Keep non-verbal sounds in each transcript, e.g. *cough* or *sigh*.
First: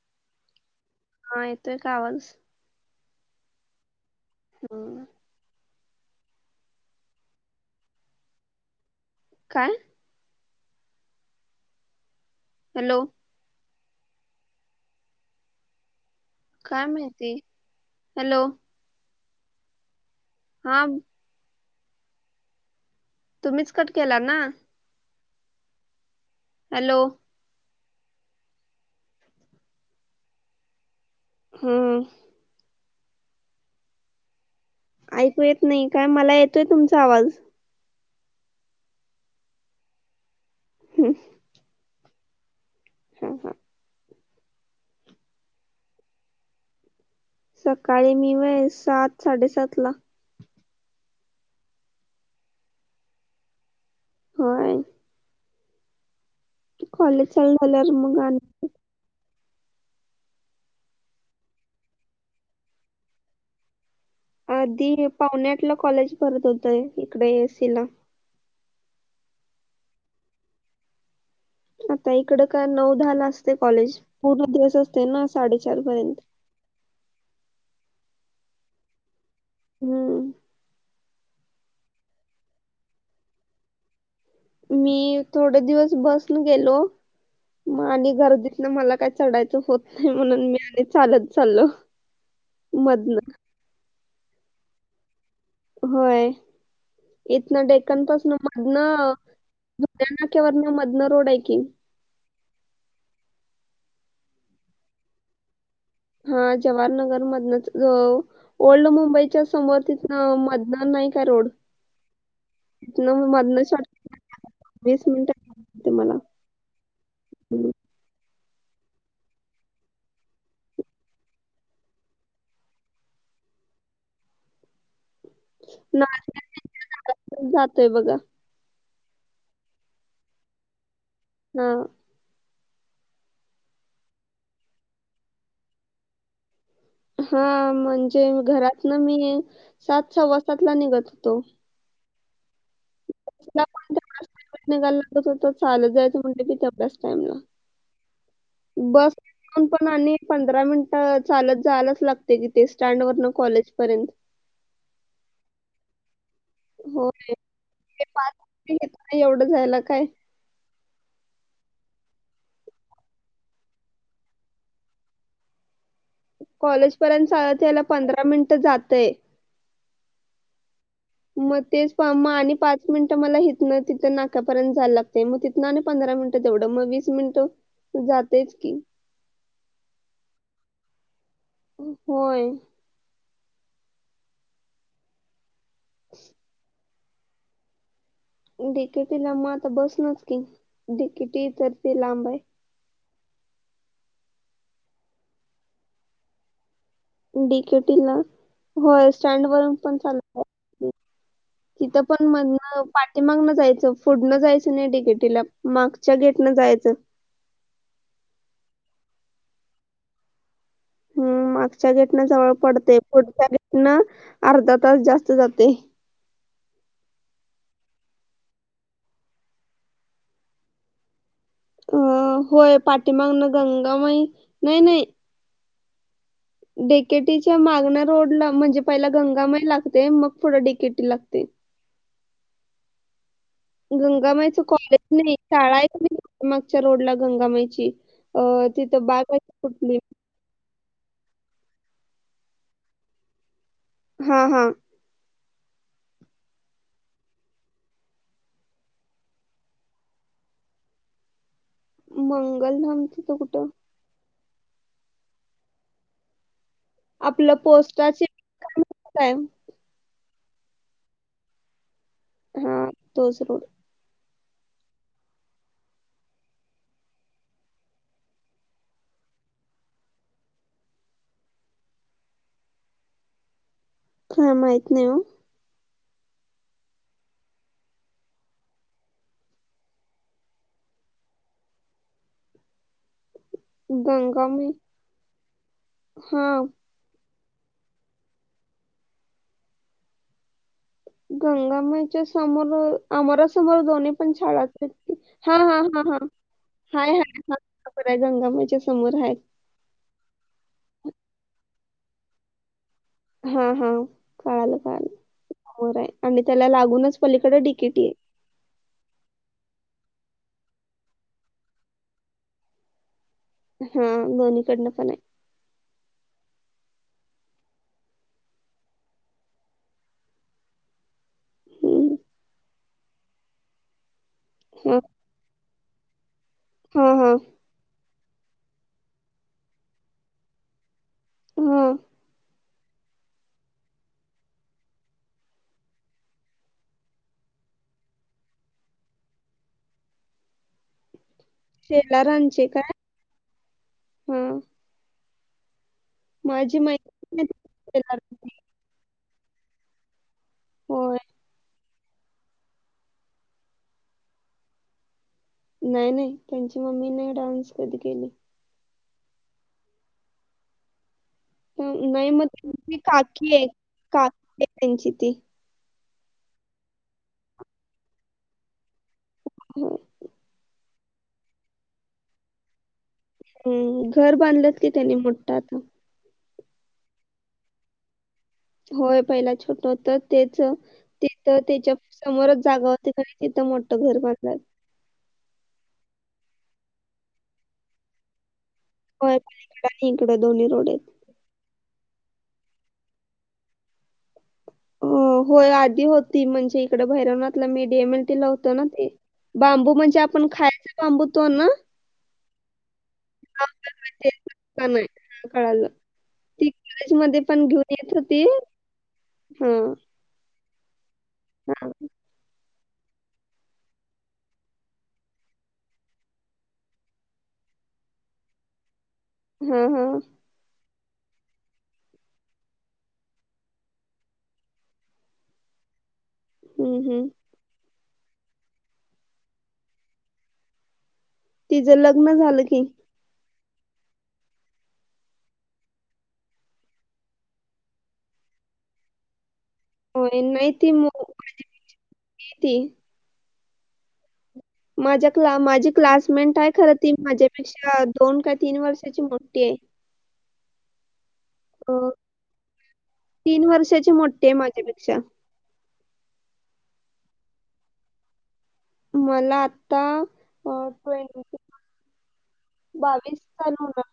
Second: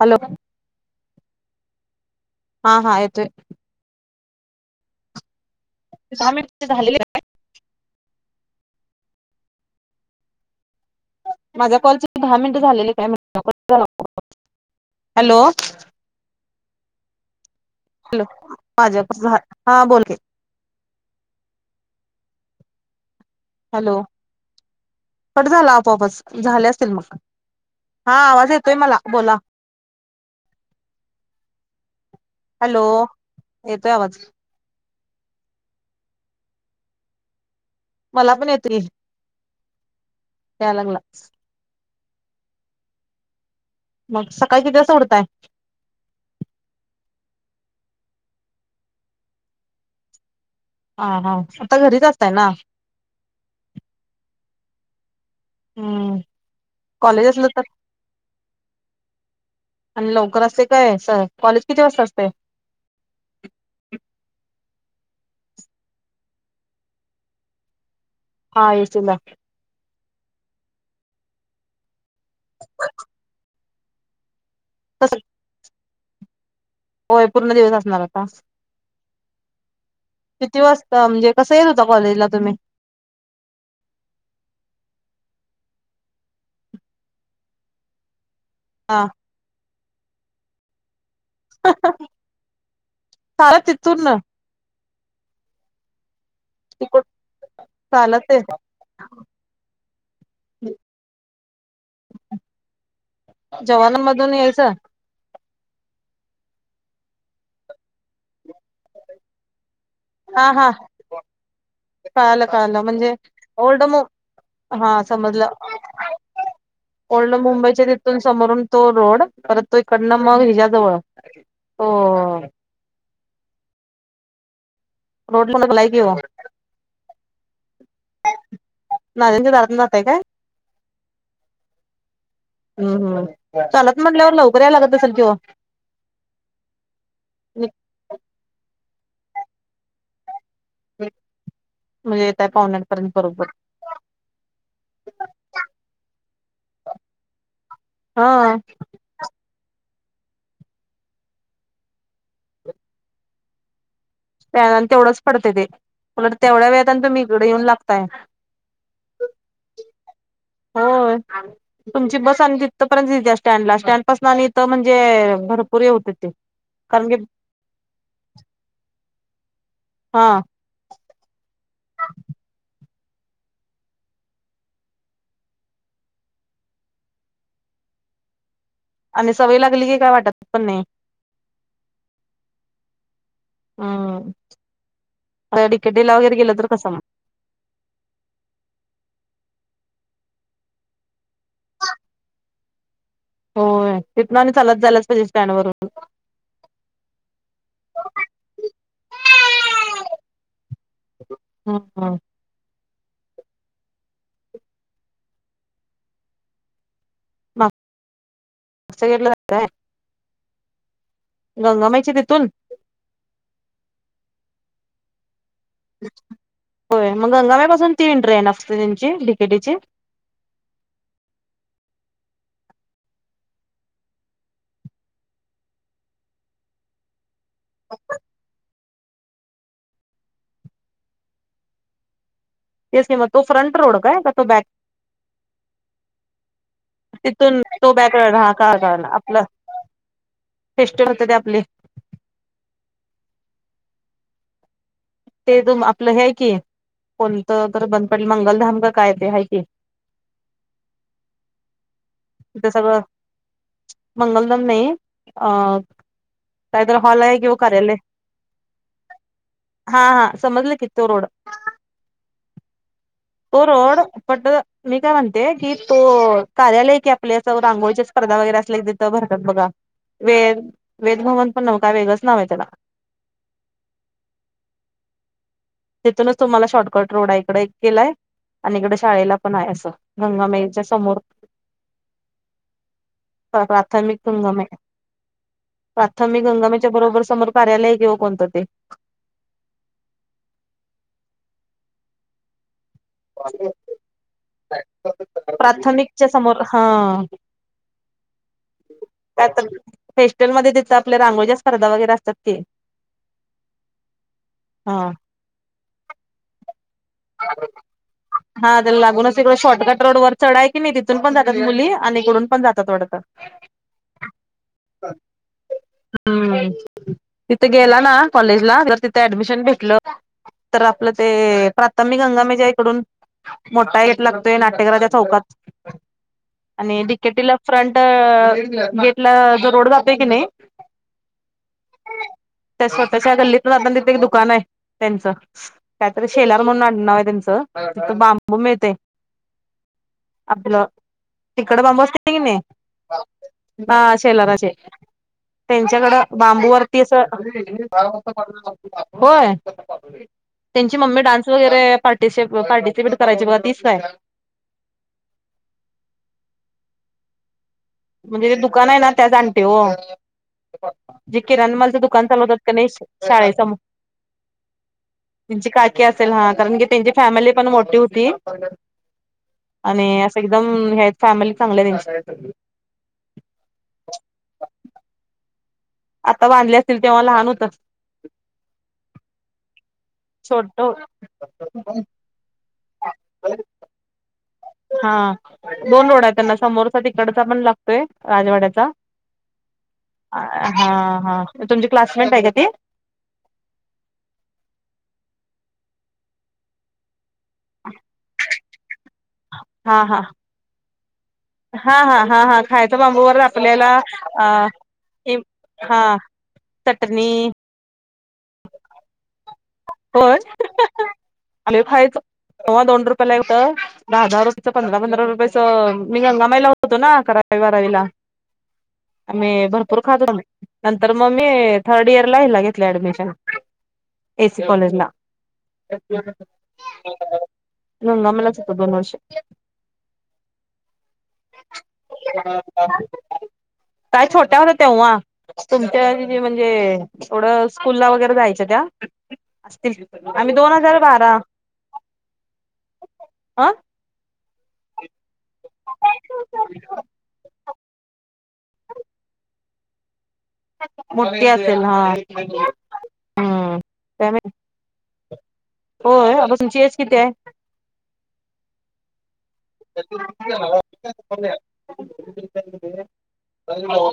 Hello. हां, येतोय का आवाज? हा.. हा, येतोय. हम्म्. दहा मिनिटं, झालेली आहे. कायं माझ्यां कॉलचे दहा मिनिटं झालेली हॅलो कायं म्हंटल हॅलो कायं म्हणते हॅलो माझ्यांपासून हां बोलकी हां तुम्हीचं कंट केलां नां कंट झालां आपोआंपच झाले असतील हॅलो मंग हां आवांज येतोय मलां बोलां हम्मं हॅलो येतोयं आवांज ऐकूं येतं नाहीं कायं मलां येतोयं तुमचां आवांज मलां पणं येतोयं यां लागंला हम्म. हं हम्मं मंग सकाळीं किती वाजतां उठतांय सकाळीं मी होयं सांत साडेसांत लां हं हां सकाळीं घरीचं असतांय नां होयं हम्मं कॉलेज असलं चालू तरं झाल्यावर मग आणि आणि लवकरं असतें कायं सर कॉलेज किती वाजतां असतंय आधी पावणे आंठ लां कॉलेज भरतं होतंय ईकडे ऐसी लां हां ऐसी लां आतां ईकडे कां नऊ दहा लां असतें कॉलेज पूर्ण दिवसं असतें नां साडेचार पर्यंतं होयं पूर्ण दिवसं असणारं आतां हम्मं किती वाजतां म्हणजे कसं येतं होतां कॉलेजलां तुम्हीं मी थोडे दिवसं बसून गेलो आणि घरं नां मलां हा कायं चढायचं होतं नाहीं म्हणूंन मी आणि चालतं चाललो मधून चालतं तिथूंन होयं तिक इथंन डेकनपांसन चालते पूढणं धुपत्यांनाच्यांवरन मधलां रोडं आहे की जवानांमधूंन यांयचं हां जवाहरनगरं मधूनच अं ओल्ड मुंबईच्यां समोरं तिथंन हां हा हा मधन नाहीं कां रोडं कळालं कळालं म्हणजे ओल्ड शॉर्ट वीस हां समजलं मिनिटं ते मला ओल्ड हम्म. मुंबईच्यां तिथूंन समोरूंन तो रोडं परंत तो इकडनं मंग हिज्याजवळं हम्मं रोडं झालांय की ओ जातोयं बघां नाल्यांच्या दारातूंन जातांय कायं हां हम्म हम्मं चालतं म्हंटल्यावर लवकरं यां लागतं असेलं किं हो हां म्हंणजे घरांत नां मी सांत संवा सांतलां निघंत होतो म्हंणजे येतंय पावनेआंठपर्यंत बरोबर घा लागतं हो चालतं जायचं म्हणते कि तेवढ्यांच टाइमलां हां बसं पणं आणि पंधरां मिनिटं चालतं जायंलाच लागते तिथे स्टँड वरनं कॉलेजपर्यंत प्यांनन तेवढंच पडतंय ते उलटं तेवढ्यां वेळेेतं हो तुम्हीं ईकडे येऊंन लागतांय ते पाच मिनिटं घेतात एवढं जायला काय होयं तुमंची बसं आणि तिथंपर्यंत स्टँडलां स्टँड पासूंन आणि इथं म्हणजे भरंपूर हे होतंय कॉलेज पर्यंत चाल यायला पंधरा मिनिट जातंय. हा मग तेच मग आणि पाच मिनिटं मला हिथन तिथं नाक्यापर्यंत जायला लागते मग तिथं ना पंधरा मिनिट तेवढं म वीस मिनिट जातेच की आणि सवय लागली की काय वाटतं पण नाही. होय हम्म अ डिकेडेला वगैर गेलद कसं मग डिकेटी लांब आता बसणारच की डीकेटी तर ते लांब आहे. हो तिथन आणि चालत झालाच पाहिजे स्टँड वरून डीकेटी ला होय स्टँड वरून पण चालत तिथं हम्म पण मधन पाठीमागणं जायचं फुडणं जायचं नाही डिकेटीला मागच्या गेटनं जायचं. मागच्या गेटला रस्ता आहे. हम्म मागच्या गंगामाईची गेटन तिथून जवळ पडते पुढच्या गेटनं अर्धा तास जास्त जाते. होय मग गंगाम पासून तीन ट्रेन असते त्यांची तिकेटीची अ होय पाठीमागण गंगामई नाही नाही डेकेटीच्या मागणा रोड ला म्हणजे पहिला गंगामय लागते मग पुढ डिकेटी लागते. तेच की मग तो फ्रंट रोड काय का तो गंगामाईच बॅक कॉलेज नाही शाळा आहे. मागच्या रोड ला तिथून गंगामईची तो बॅक अ हा का तिथं बाग कुठली टेस्टे होते ते आपले हा हा ते तु आपलं हे आहे की कोणतं तर बंद पडलं मंगलधाम का काय ते हाय की मंगलधामच त कुठं? मंगलदम नाही अ कायतर हॉल आपलं आहे कार्यालय पोस्टाचे काय हा हा समजलं कि तो रोड हा तो रोड पट मी काय म्हणते की तो कार्यालय की आपल्या असं रांगोळीच्या स्पर्धा वगैरे असल्या तथ भरतात बघा वेद वेद भवन पण न का वेगंळच नाव आहे त्याला हां माहित नाही ओ तिथूनच तुम्हाला शॉर्टकट रोडा इकडे केलाय आणि इकडं शाळेला पण आहे असं गंगामेईच्या समोर प्राथमिक गंगामय गंगामाई प्राथमिक हा गंगामाई त्या बरोबर समोर कार्यालय किं कोणतं ते गंगामाईच्या समोर अमरासमोर दोन्ही पण शाळा हा हा हा हा प्राथमिकच्या समोर हा हाय हाय हा गंगामाच्या समोर आहेत. काय फेस्टल मध्ये देत आपल्या रांगोळच्या स्पर्धा वगैरे असतात की हा हा कळालं हा कालं समोर आहे आणि त्याला लागूनच पलीकडे डिकीटी आहे. हा त्याला लागूनच इकडं शॉर्टकट रोड वर चढ आहे कि नाही तिथून पण जातात मुली आणि इकडून पण जात चढ आहे. हा दोन्हीकड पण आहे. हम्म तिथे गेला ना कॉलेजला तर तिथे ऍडमिशन भेटलं. तर आपलं ते हम्म. प्राथमिक गंगामाई इकडून मोठा गेप लागतोय हा नाट्यगराच्या चौकात आणि हा हा डिकेटीला फ्रंट गेटला जो रोड जातोय की नाही हा त्या स्वतःच्या गल्लीतून जाताना तिथे एक दुकान आहे त्यांचं त्यात शेलर म्हणून नाव आहे त्यांच तिथ बांबू मिळते आपलं तिखट बाबू असतं की नाही शेलारांचे काय ह हा शेलाराचे त्यांच्याकडं माझी बांबूवररती माहिती नाही शेलार होय त्यांची होय मम्मी डान्स वगैरे. ते पार्टिस पार्टिसिपेट करायची बघ तीच काय. नाही नाही त्यांची मम्मी नाही डान्स कधी केली. म्हणजेे दुकान आहे ना त्या जाणटे हो. जितके किराणमालचं हं, दुकान नाही मग चालवतात का नाही त्यांची शाळे काकी आहे मू काकी आहे त्यांची ती त्यांची काकी असेल हा कारण की त्यांची फॅमिली पण मोठी होती. हो. आणि असं एकदम हे आहेत फॅमिली चांगल्या त्यांची. हम् घर बांधलंत की त्यानी म्हटत आता. आता बांधले असतील तेव्हा लहान होत. होय पहिला छोट होतं तेच छोट तिथं त्याच्या पू स समोरच जागा होती काही तिथं मोठं घर बांधला. हा दोन रोड आहेत त्यांना समोरचा तकडचा पण लागतोय राजवाड्याचा. हो तिकडं आणि इकडं दोन्ही रोड हा आहेत. हा तुमची क्लासमेट आहे का ती. अ होय आधी होती म्हणजे इकडे भैरवणातला मीडियम एलटी होतो ना ती. बांबू हा म्हणजे हा आपण खायचा बांबू तो ना. हा हा हा हा खायचा बांबूवर हा, आपल्याला ते अ. दुकान आहे एम हा, कळालं हा ती चटणी. कॉलेजमध्ये येत होती. हाम. होय लय खायचं तेव्हा दोन रुपय ला होत. दहा दहा रुपयाच पंधरा पंधरा रुपयेच मी गंगामाईला होतो ना अकरा बाराविला. *inaudible* आम्ही हा भरपूर हा खातो बाई नंतर मग मी थर्ड इयर ला हला घेतले ऍडमिशन. कॉलेजला. हम्म हम्म. गंगामाईलाच होतो दोन वर्ष. तिचं लग्न झालं की काय छोट्या होत तेव्हा. तुमच्या जे म्हणजे एवढं स्कूल ला वगैरे जायचं त्या. असतील होय आमी नाही दोन ती हजार मोठी बारा ती हं. माझ्या क्ला माझी क्लासमेट आहे खर ती माझ्यापेक्षा. ती अ दोन का तीन वर्षाची मोठी आहे. मोठी असेल हा अ, तीन हम्म वर्षाची काय मोठी आहे माझ्यापेक्षा माहिती. होय अ तुमची एज किती आहे. मला आत्ता. बावीस चालू होणार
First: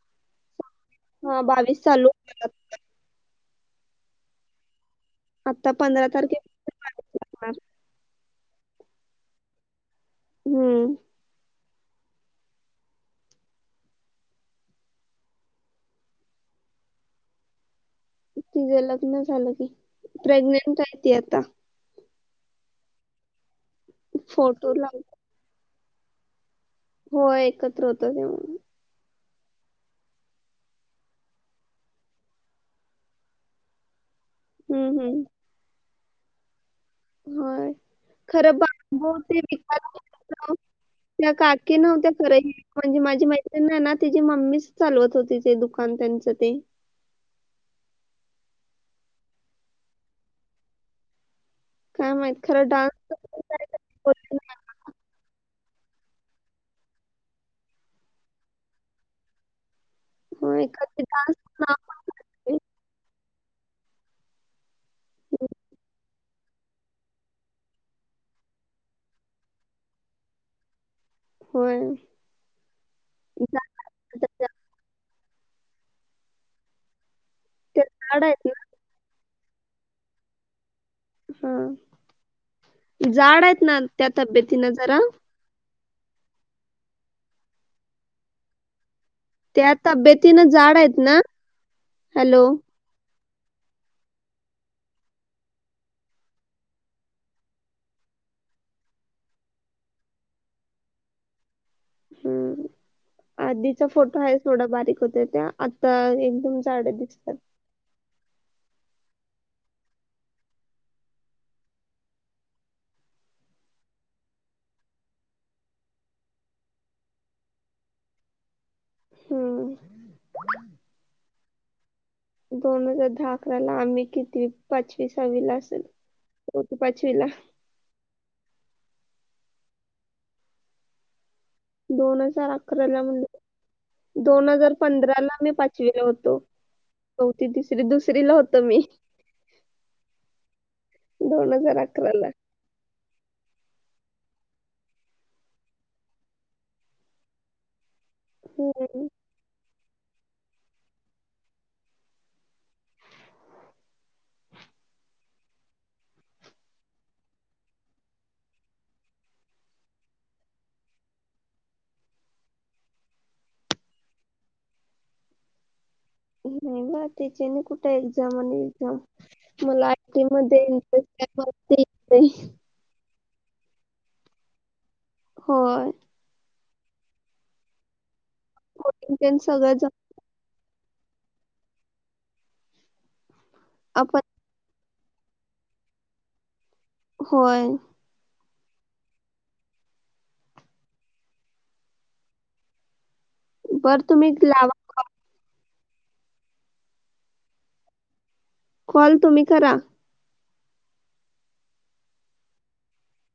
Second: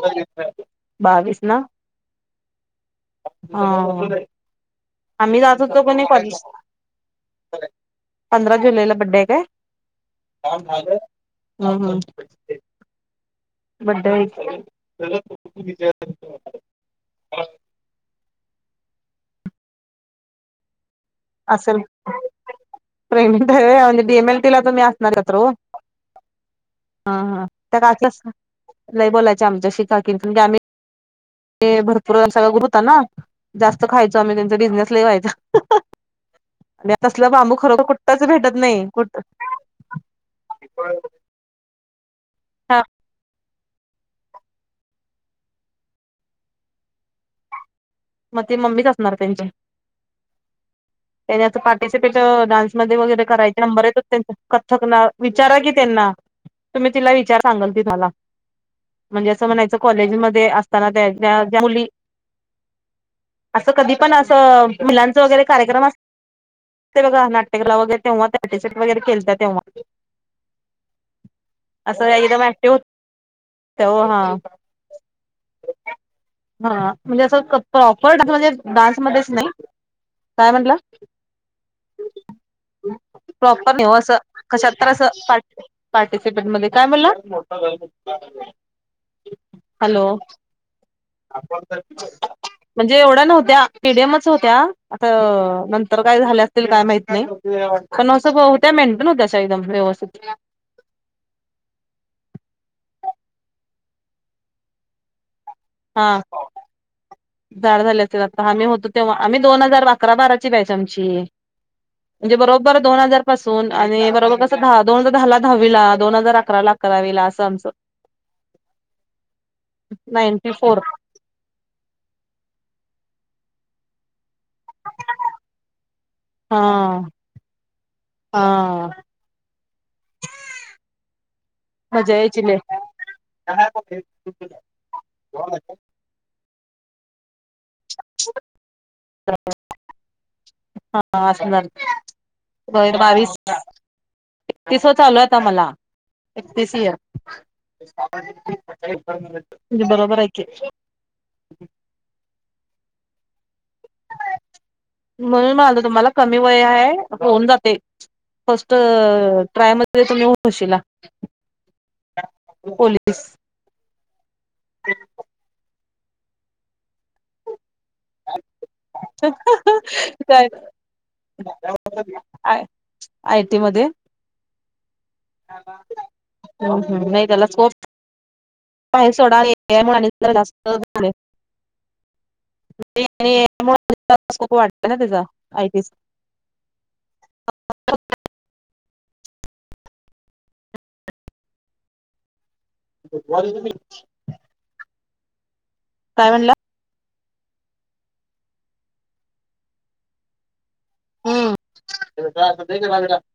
*inaudible* बावीस हा ना. चालू होणार ह आम्ही जात आता होतो का नाय पंधरा कॉलेज. तारखेला बावीस लागणार पधरा जुलैला बर्डे हाय काय. हम्म हा हा. बर्डे हाय की. तिझं लग्न झालं कि प्रेग्नेंट आहे ती आता. असेल प्रेगंट हाय व्हय डीएमएल टी ला तु फोटो लाव असणारत हो. हा होय हा त्या एकत्र का होतो कलर्स तेव्हा लय बोलायच आमच्या शि काकीन म्हणजे आम्ही. ते भरपूर सगळ ग्रुप होत ना जास्त खायचो आम्ही त्यांचा बिझनेस हम्म लय हम्म व्हायचा. म्या तसला बांबू होय खरोखर कुठच भेटत खरं नाही बांबू कुठ. ते विकायला होतं. त्या का नव्हत्या खरं म्हणजे माझी माहिती. ते नाही ना तिची मम्मीच चालवत होती ते दुकान त्यांचं ते. मग ते मम्मीच असणार त्यांची त्यानी पाच. काय माहित त्याे खरं डान्स डान्समध्ये *unintelligible* वगैरे करायचे काय नंरच बोलले नाही. कथकना विचारा की त्यांना तुम्ही तिला विचार सांगाल ति मला म्हणजे असं म्हणायचं कॉलेजमध्ये होय असताना कविता त्या नाव मुली आहे. असं कधी पण असं मुलांचं वगैरे कार्यक्रम अस ते बघा नाटकला वगैरे तेव्हा त्याटट वगैरेतात तेव्हा *inaudible* असं एकदम ऍक्टिव होत झाड ते हा त्याच्या- हा म्हणजे असं ते प्रॉपर झाड आहेत म्हणजे ना डान्समध्येच नाही काय म्हटलं हा जाड आहेत प्रॉपर ना नाही हो त्या असं कशात तब्येतीनं तर जरा अस पाठ पार्टिसिपेंट मध्ये काय मुला त्या हॅलो तब्येतीनं जाड आहेत ना हॅलो म्हणजे एवढ्या नव्हत्या पडीएमच होत्या आता नंतर काय झाल्या असतील काय माहित नाही पण असं होत्या मेंटेन होत्या म व्यवस्थित हम्म आधीचा फोटो आहे थोडा बारीक होत त्या एकदम झाड दिसतात झाड झाले असेल आता आम्ही होतो तेव्हा आम्ही दोन हजार अकरा बाराची पाहिज आमची म्हणजे बरोबर दोन हजार पासून आणि बरोबर कसं दहा दोन हजार दहाला दहावीला दोन हजार अकरा ला करावील असं आमचं *inaudible* हम्म. नाईंटी फोर दोन हजार दहा अकरा ला आम्ही किती पाचवी सहावी ला असेल हा होती पाचवीला हा दोन हजार अकरा ला म्हणजे का पे दोन हजार पंधरा ला मी पाचवीला होतो चौती तिसरी दुसरी ला होत मी दोन हजार अकराला दोन हजार बावीस एकतीस व चालूता मला एकतीस इयर हम्म. म्हणजे बरोबर ऐक म्हणून म्हणालं तुम्हाला कमी वय आहे होऊन जाते फर्स्ट ट्राय मध्ये तुम्हीशला पोलीस ब नाही ब त्याच्यानी कुठे एक्झाम आणि एक्झाम मला आयटी का मध्ये इंटरेस्ट आहे मला ते येतंय. आयटी मध्ये होय हम् हम नाही तेेला सोप पा इंटर्न सगळं जम- सोडामुळे जास्त त्यामुळे आपण खूप वाटत ना त्याचा आयटीस होय गरी बर तुम्ही लावा काय म्हणलं कॉल तुम्ही करा असगला *inaudible*